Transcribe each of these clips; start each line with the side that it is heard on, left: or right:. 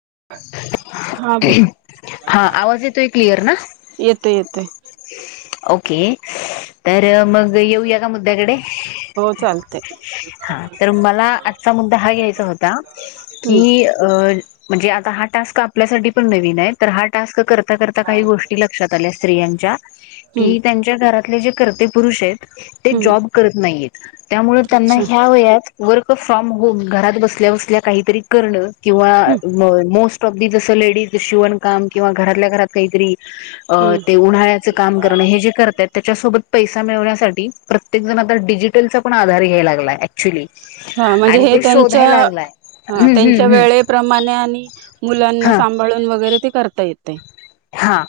right: [unintelligible] बोल
left: हां, आवाज येतोय, क्लिअर ना?
right: येते येते
left: ओके, तर मग येऊया का मुद्द्याकडे?
right: हो चालते
left: हां, तर मला आजचा मुद्दा हा घ्यायचा होता,
right: हम्म
left: की अं आता हा टास्क आपल्यासाठी पण नवीन आहे, तर हा टास्क करता करता काही गोष्टी लक्षात आल्या स्त्रियांच्या.
right: हम्म
left: कि त्यांच्या घरातले जे कर्ते पुरुष आहेत. ते
right: हम्म
left: जॉब करत नाही आहेत, त्यामुळे त्यांना
right: अच्छा
left: ह्या वयात वर्क फ्रॉम होम, घरात बसल्या बसल्या काहीतरी करणं, किंवा
right: हम्म
left: मोस्ट ऑफ द जसं लेडीज शिवण काम किंवा घरातल्या घरात काहीतरी अं
right: हम्म
left: ते उन्हाळ्याचं काम करणे, हे जे करताय त्याच्यासोबत पैसा मिळवण्यासाठी, प्रत्येक जण आता डिजिटलचा पण आधार घ्यायला लागला आहे, ऍक्च्युअली.
right: हां म्हणजे हे त्यांच्या, हां
left: हम्म
right: त्यांच्या
left: हम्म हम्म
right: वेळे प्र माने, आणि मुलांना
left: हा
right: सांभाळून वगैरे ते करता येतय.
left: हा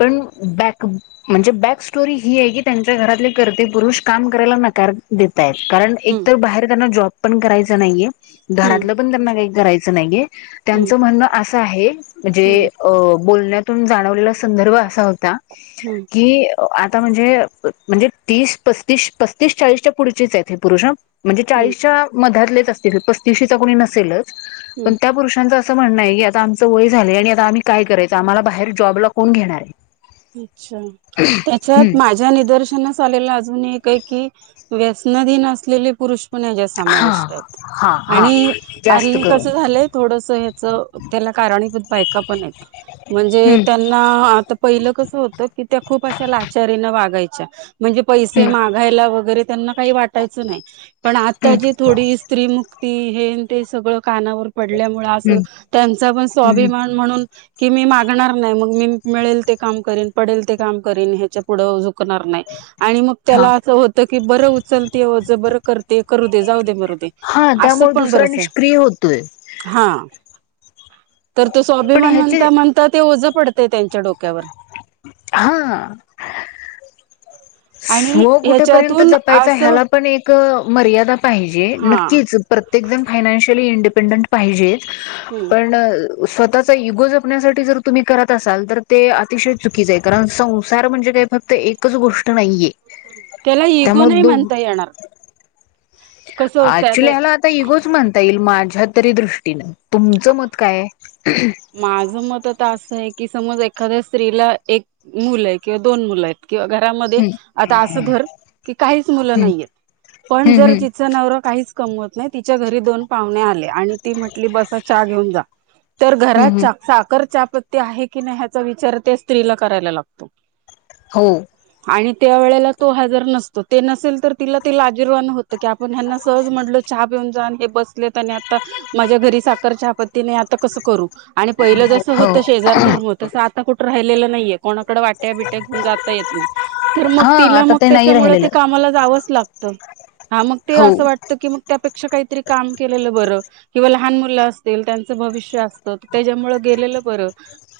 left: पण बॅक म्हणजे बॅक स्टोरी ही आहे की, त्यांच्या घरातले कर्ते पुरुष काम करायला नकार देत तयात. कारण
right: हम्म
left: एकतर बाहेर त्यांना जॉब पण करायच नाहीये,
right: हम्म
left: घरातलं पण त्यांना काही करायचं नाहीये.
right: हम्म
left: त्यांच म्हणणं असं आहे, म्हणजे
right: हम्म
left: अं बोलण्यातून जाणवलेल अस संदर्भ असा होता
right: हम्म
left: की, आ आता म्हणजे-म्हणजे, अं म्हणजे तीस पस्तीस, पस्तीस चाळीसच्या पुढचेच आहेत, हे पुरुष हां म्हणजे
right: हम्म
left: चाळीसच्या मधातलेच असतील पस्तीशीचा कोणी नसेलच,
right: हम्म
left: पण त्या पुरुषांचा अस असं म्हणणं आहे, आता आमचं वय झालं आहे आणि आता आम्ही काय करायचं, आम्हाला बाहेर जॉबला कोण घेणार आहे?
right: इच्छा!
left: हम्म
right: त्याच्यात माझ्या निदर्शनास आलेला अस कोण आहे काय की, व्यसनाधीन असलेले पुुरूष पण ह्याच्यात
left: हा
right: समाविष्ट आहेत,
left: हा हा
right: आणि
left: जास्त
right: हल्ली
left: करून
right: कसं झालं आहे थोडसं ह्याच त्याला कारणीभूत बायका पण हायत, म्हणजे
left: हम्म
right: त्यांना आता पहिलं कस होतं की, त्या खूप अशा लाचारीने वागायच्या. म्हणजे पैसे
left: हम्म
right: मागायला वगैरे, त्यांना काही वाटायचं नाही. पण आता
left: हम्म
right: जी थोडी, स्त्रीमुक्ती हे आणि ते सगळं कानावर पडल्यामुळे असं,
left: हम्म
right: त्यांचा पण
left: हम्म
right: स्वाभिमान म्हणून की मी मागणार नाही, मग मी मिळेल ते काम करीन, पडेल ते काम करीन, ह्याच्या पुढं झुक करणार नाही आणि मग
left: हा
right: त्याला असं होत की, बरं उचलते, ओझ बरं करते, करू दे, जाऊ दे मग जाऊदे,
left: हा
right: अस
left: त्यामुळे
right: पण
left: दुसरा
right: बरंच आहे,
left: निष्क्रिय होतोय
right: हां तर ते
left: पण
right: स्वाभिमान
left: ह्याचे
right: म्हणता-म्हणता ते ओझ पडतंय त्यांच्या डोक्यावर
left: हां
right: आणि
left: हो कुठे पर्यंत
right: ह्याच्यातून
left: जपायचं,
right: असं
left: ह्याला पण एक- मर्यादा पाहिजे,
right: हा
left: नक्कीच, प्रत्येक जण फायनान्शि न्शियल इडपेंडं पाहिजेच,
right: हम्म
left: पण स्वतःचा इगो जपण्यासाठी जर तुम्ही करत असाल, तर ते अतिशय चुकीचं आहे, कारण संसार म्हणजे काय ते फक्त एकच गोष्ट नाहीये.
right: त्याला इगो
left: त्यामुळे
right: नाही म्हणता येणार कसं असतं
left: आक्चुली ह्याला आता इगोच म्हणता येईल, मा झ्या तरी दृष्टीनं, तुमचं मत काय आहे?
right: माझ मत आता असं आहे की, समज एक खाद्य स्त्रीला एक मुलं आहे किंवा दोन मुलं आहेत किंवा घरामध्ये,
left: हम्म
right: आता असं धर, की काहीच मुलं
left: हम्म
right: नाही हत्येत. पण
left: हम्म
right: जर
left: हम्म
right: तिचा नवरा काहीच कमवत नाही, तिच्या घरी दोन पाहुणे आले, आणि ती म्हटली बसा चहा घेऊन जा तर
left: हम्म
right: घरात
left: हम्म
right: साखर चहापत्ती आहे की नाही ह्याचा विचार त्या स्त्रीला करायला लागतो.
left: हो!
right: आणि त्या वेळेला तो हजर नसतो ते नसेल तर तिला ते लाजीरवाण होतं की आपण ह्यांना सहज म्हटल चहा पिऊन जा हे बसले आणि आता माझ्या घरी साखर चहा पत्तीने आता कस आणि पहिलं जसं
left: हो
right: होत शेजार धर्म तसं आता कुठं राहिलेलं नाहीय. कोणाकडे वाट्या बिट्या घेऊन जाता येत नाही, तर मग
left: हा
right: तिला
left: आता
right: मग
left: ते नाही
right: त्याच्यामुळे
left: राहिलेलं
right: ते कामाला जावंच लागत. हा मग ते
left: हो
right: असं वाटतं की मग त्यापेक्षा काही काम केलेलं बर किंवा लहान मुलं असतील त्यांच भविष्य अस त, त्याच्यामुळ गेलेलं बरं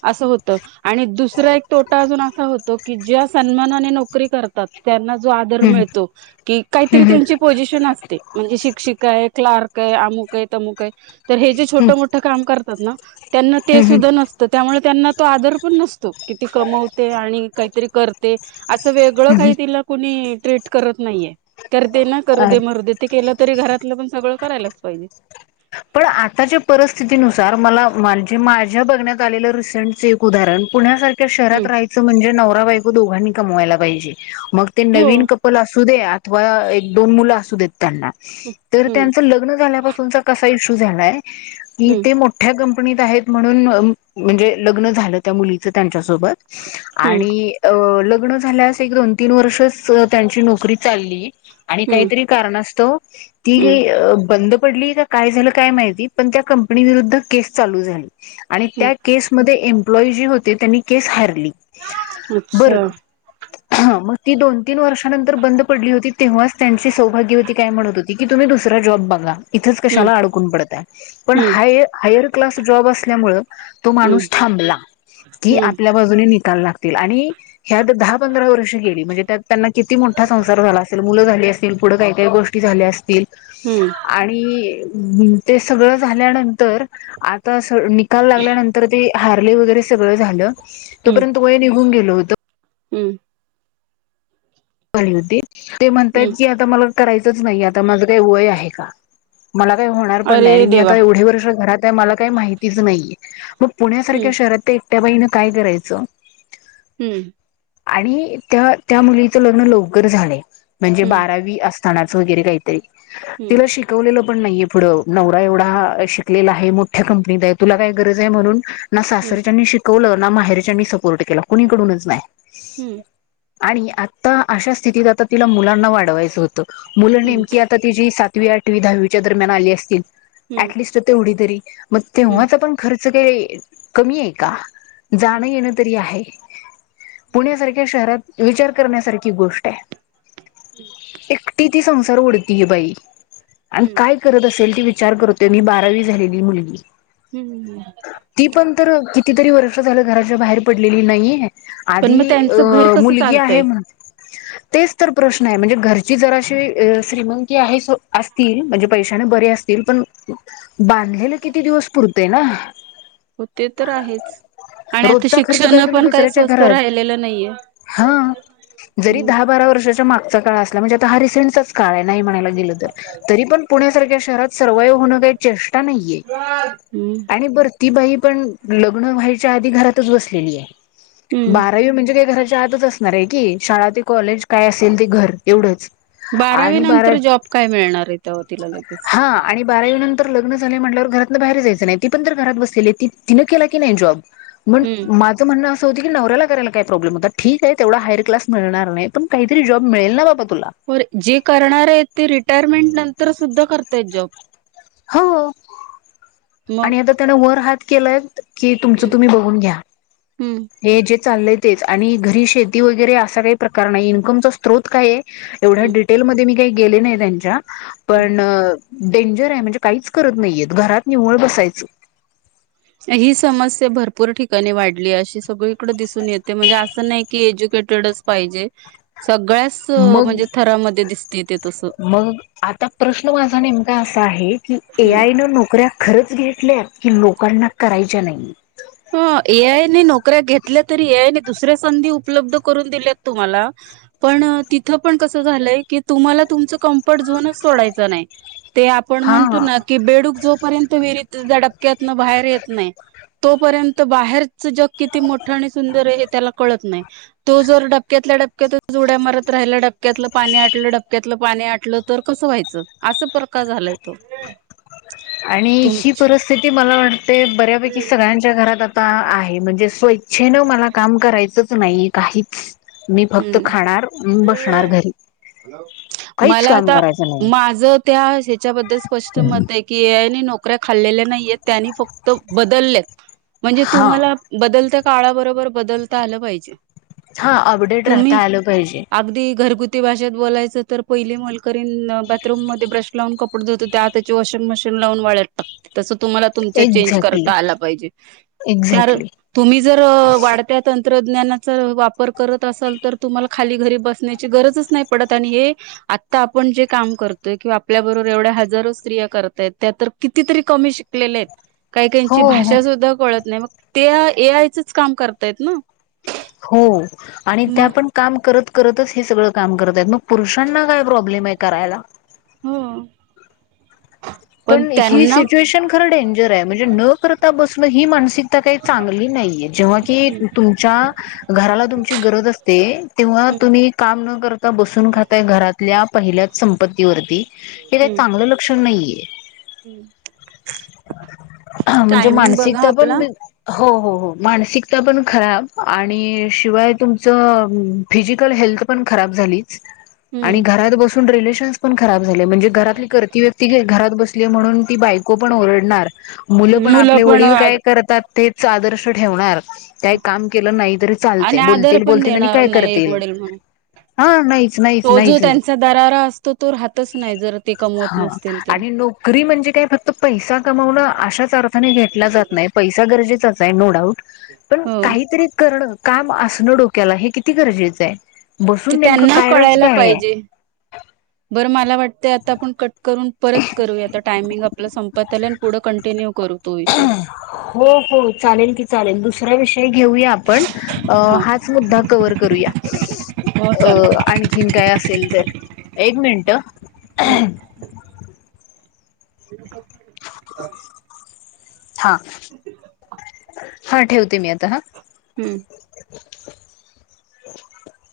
right: असं होतं, आणि दुसरा एक तोटा अजून असा होत तो की ज्या सन्मानाने नोकरी करतात त्यांना जो आदर
left: हम्म
right: मिळतो की
left: हम्म
right: काहीतरी
left: हम्म
right: त्यांचे पोझिशन असते म्हणजे शिक्षिका आहे क्लार्क काय अमुकय तमुक आहे, तर हे जे
left: हम्म
right: छोटं मोठं काम करतात ना? त्यांना ते
left: हम्म
right: सुद्धा नसतं त्यामुळे त्यांना तो आदर पण नसतो किती कमवते आणि काहीतरी करते. असं वेगळं
left: हम्म हम्म
right: काही तिला कुणी ट्रीट करत नाहीये करते ना करू
left: अरे
right: दे मरु दे ते केलं. तरी घरातलं पण सगळं करायलाच पाहिजे.
left: पण आताच्या परिस्थितीनुसार मला म्हणजे माझ्या बघण्यात आलेलं रिसेंट च एक उदाहरण कारण पुण्यास शहरात
right: हम्म
left: राहायचं म्हणजे नवरा बायको दोघांनी कमवायला पाहिजे मग ते
right: हो
left: नवीन कपल्स असो. असू दे अथवा एक दोन मुलं असू देत त्यांना तर
right: हम्म
left: त्यांचं लग्न झाल्यापासूनचा काय इशू झालाय की
right: हम्म
left: ते मोठ्या कंपनी [inaudible] म्हणून म्हणजे लग्न झालं त्या मुलीच त्यांच्या सोबत
right: हम्म
left: आणि अ लग्न. लग्न झाल्यास एक दोन तीन वर्षच त्यांची नोकरी चालली आणि
right: हम्म
left: काहीतरी कारणास्तव. ती
right: हम्म
left: काय अ बंद पडली का? काय झालं काय माहिती पण त्या कंपनी विरुद्ध केस चालू झाली आणि
right: हम्म
left: त्या केसमध्ये एम. ्लॉ जी होते त्यांनी केस हली बर.
right: अच्छा
left: मग ती दोन तीन वर्षानंतर बंद पडली होती तेव्हाच त्यांची सौभाग्यवती काय म्हणत हो. की तुम्ही दुसरा जॉब बघा इथच
right: हम्म
left: कशाला अडकून पडताय पण
right: हम्म
left: हायर काल्स ज त्यामुळे तो माणूस
right: हम्म
left: थांबला की
right: हम्म
left: आपल्या बाजूने नि [inaudible] आणि ह्यात दहा पंधरा वर्ष गली म्हणजे त्यात त्यांना किती मोठा संसार झाला असेल मूल झाली अस. [inaudible] पुढं काय काय गोष्टी झाल्या असतील
right: हम्म
left: आणि ते सगळं झाल्यानंतर आता स निकाल लागल्यानंतर ते हारले वगैरे सगळं झालं
right: हम्म
left: तोपर्यंत वय निघून गेलं होत.
right: हम्म.
left: झाली होती ते
right: हम्म
left: म्हणतायत की आता मला करायचंच नाही आता माझं काही वय आहे का? मला काही होणार पण
right: अरे
left: नाही आणि मी
right: देवा
left: आता एवढे वर्ष घरात आहे मला काही माहितीच नाही. मग
right: हम्म
left: पुण्यासारख्या शहरात ते एकट्या बाईन काय करायचं.
right: हम्म.
left: आणि त्या त्या मुलीचं लग्न लवकर झालंय म्हणजे
right: हम्म
left: बारावी असथनाचं वगैरे काही
right: हम्म
left: तिला शिकवलेलं. पण नाहीे पुढं नवरा एवढा शिकलेला आहे मोठ्या कंपनीत आहे तुला काय गरज आहे म्हणून ना
right: हम्म
left: सासरच्यानी शिकवलं ना माहेरच्यानी सपोर्ट केला कुणीकडूनच नाही.
right: हम्म.
left: आणि आता अशा स्थितीत आता तिला मुलांना वाढवायचं होतं मुलं
right: हम्म
left: नेमकी आता ति जी सात सातवी आठवी दहावीच्या दरम्यान आली असतील
right: हम्म
left: ऍटलिस्ट तेवढी तरी मग
right: हम्म
left: तेव्हाचा पण खर्च. खर्च काय कमी आहे का जाणं येणं तरी आहे. पुण्यासारख्या शहरात विचार करण्यासारखी गोष्ट आहे.
right: हम्म.
left: एकटी ती संसार ओढतीय बाई आणि
right: हम्म
left: काय करत असेल ती वि चार करते मी बारावी झालेली मुलगी.
right: हम्म.
left: किती तरी वर्ष झालं घराच्या बाहेर पडलेली नाइए
right: पण
left: आधी
right: मग
left: अ
right: त्यांचं घर कसं
left: मुलगी आहे
right: चालतंय
left: म्ह [inaudible] तेच तर प्रश्न हाय म्हणजे घरची जराशी श्रीमंती आहे स असतील म्हणजे पैशाने बरी अस तील पण बांधलेले किती दिवस पुरतय ना.
right: हो ते तर आहेच. आणि आता
left: रोजचा खर्च काय
right: शिक्षण
left: तुम्ही
right: पण काही
left: दुसऱ्याच्या
right: स्वस्त
left: घरात
right: राहिलेलं नईये.
left: हा जरी दहा बारा वर्षाच्या मागचा काळ असला म्हणजे आता हा रिसेंटचाच काळ हाय नाही म्हणायला गेलं तर तरी पण पुण्या सारख्या शहरात सर्वाइव्ह होण काही चेष्टा नाईये
right: हम्म
left: आणि बर ती बाई पण लग्न व्हायच्या आधी घरातच बसलेली ये
right: हम्म
left: बारावी म्हणजे काय घरा च्याआतच असणार हाय की शाळा ते कॉलेज काय असेल ते घर एवढंच.
right: बारावी
left: आणि बारा
right: नंतर जॉब काय मिळणार आहे तवा तिला लगेच.
left: हा आणि बारावी नंतर लग्न झालय म्हटल्यावर घरातनं बाहेर जायचं नाही ती पण तर घरात बसलेली त तिनं केला की नाही जॉब. मं
right: हम्म
left: माझं म्हणणं असं होत की नवऱ्याला करायला काय प्रॉब्लेम होता ठीक आहे तेवढा हायर क्लास मिळणार नाय पण काहीतरी जॉब मिळेल ना बाबा तुला
right: पर जे करणार आहेत ते रिटायरमेंट नंतर सुद्धा करतायत जॉब.
left: हो
right: मग
left: आणि आता त्यानं वर हात केलाय कि तुमच
right: हम्म
left: तुम्ही बघून घ्या
right: हम्म
left: हे जे चाल्लय तेच आणि घरी शेती वगैरे असा काही प्रकार नाई इन्कमचा स्त्रोत काय ये एवढ्या
right: हम्म
left: डिटेलमध्ये मी काही गेले नाई त्यांच्या
right: हम्म
left: पण डेंजर हाय म्हणजे काहीच करत नाहीयेत घरात निव्वळ बसायचं.
right: ही समस्या भरपूर ठिकाणी वाढलीए अशी सगळीकडे दिसून येते म्हणजे असं नाई की एज्यु केटेडच पाहिजे. असं
left: मग
right: म्हणजे थरामध्ये दिसते ते तस.
left: मग आता प्रश्न माझा नेमका असा आहे की? ए
right: हम्म.
left: आय नं नोकऱ्या खरंच घेतल्यात? कि लोकांना करायच्या नाइयेत.
right: ह ए आय ने नोकऱ्या घेतल्या तरी ए आय ने दुसऱ्या संधी उपलब्ध करून दिल्यात तुम्हाला पण तिथं पण कस झालंय की तुम्हाला तुमचं कम्फर्ट झोनच सोडायचं नाय. ते आपण म्हणतो
left: हा
right: ना की बेडूक जोपर्यंत विहिरीत डपक्यातन बाहेर येत नाही तोपर्यंत बाहेरचं जग किती मोठं आणि सुंदर ये हे त्याला कळत नाय तो जर डबक्यातल्या डबक्या क्यातच उड्या मारत राहिला डबक्यातलं पाणी आटलं डपक्यातलं पाणी आटलं तर कसं व्हायचं अस प्रकार झालाय तो.
left: आणि ही
right: तुमच
left: परिस्थिती मला वाटतय बऱ्यापैकी सगळ्यांच्या घरात आत ता आहे म्हणजे स्वच्छेनं मला काम करायचंच नाही काहीच मी फक्त
right: हम्म
left: खाणार बसणार घरी. काहीच
right: मला
left: काम
right: आता
left: करायचं नाही.
right: माझ त्या हच्याबद्दल स्पष्ट मत आहे की ए आय ने नोक कऱ्या खाल्लेल्या नाहीयेत त्याने फक्त बद्दल्यात म्हणजे
left: हा
right: तुम्हाला बदलता काळाबरोबर बदलता आलं पाहिजे.
left: हा अ
right: तुम्ही अगदी घरगु ती भाषेत बोलायचं तर पहिली मोलकरीन बाथरूम मध्ये ब्रश लावून कपडे धुवत होती आताची वॉशिंग मशी न लावून वाळत टाकते तस तुम्हाला तुमच्यात चेंज
left: एक्झॅक्टली
right: करता आला पाहिजे त्यार
left: एक्झॅक्टली.
right: तुम्ही जर वाढत्या तं त्रज्ञानाच वापर करत त असाल तर तुम्हाला खाली घरी बसण्याची गरजच नाही पडत आणि हे आता आपण जे काम करतोय किंवा आपल्या बरोबर एवढ्या हजारो स्त्रिया करताय त्या तर कितीतरी कमी शिकलेल्या एत. काही
left: हो
right: काहीची
left: हो
right: भाषा सुद्धा कळत नाही, मग ते ए आयचच काम करतायत ना
left: हो आणि त्या
right: मग
left: पण काम करत. करतच हे सगळं काम करत मग पुरुषांना काय प्रॉब्लेम आहे करायला?
right: हो
left: पण ही सिच्युएशन खर डेंजर आहे? म्हणजे न करता बसण ही मानसिकता काही चांगली नाही. जेव्हा की
right: हम्म
left: तुमच्या घराला तुमची गरज असते तेव्हा
right: हम्म
left: तुम्ही काम न करता बसून खातय घरातल्या पहिल्याच संपतीवरती हे काही
right: हम्म
left: चांगलं लक्षण नाहीये.
right: हम्म
left: म्हणजे
right: टायमिंग बघा
left: मानसिकता
right: आपला
left: पण हो हो हो मानसिकता पण खराब आणि शिवाय तुमचं फिजिकल हेल्थ ण खराब झाली. आणि
right: हम्म
left: घरात बसून रिलेशन पण खराब झाले म्हणजे घरातली व्यक्ती घरात ब बसलिये म्हणून बायको पण ओरडणार, मुल पण
right: मुलं
left: आपले वडील काय
right: आणि
left: करतात तेच आदर्श ठेवणार काही काम केलं नाही तरी चालतोय
right: आदर
left: बोलतील,
right: पण
left: बोलतील आणि
right: देणार
left: काय
right: नाही एक
left: करतील.
right: वडील म्हणून
left: हा, नाही
right: तो जो त्यांचा दरारा असतो तो राहतच नाय जर ते कमवत
left: हा
right: नसतील तर
left: आणि नोकरी म्हणजे काय फक्त पैसा कमवण अशाच अर्थाने घेतला जात नाही पैसा गरजेचाच आहे. नो डाऊट पण
right: हो
left: काहीतरी करणं काम असणं डोक्याला हे किती गरजेचं आहे.
right: ते
left: बसून नेमकं
right: त्यांना
left: कायरच
right: कळायला
left: काय ये.
right: पाहिजे बरं मला वाटते आता आपण कट करून परत करू आता टायमिंग आपला संपत आलाय पुढे कंटिन्यू करू तो विषय
left: हो हो चालेल की चालेल दुसरं हे घेऊयां आपण
right: हा
left: हाच मुद्दा कव्हर करूयां
right: हो
left: अ
right: चालत
left: आणखीन काय असेल तर एक मिनट
right: हम्म [inaudible]
left: हा हा ठेवते मी आता हा
right: हम्म
left: [inaudible]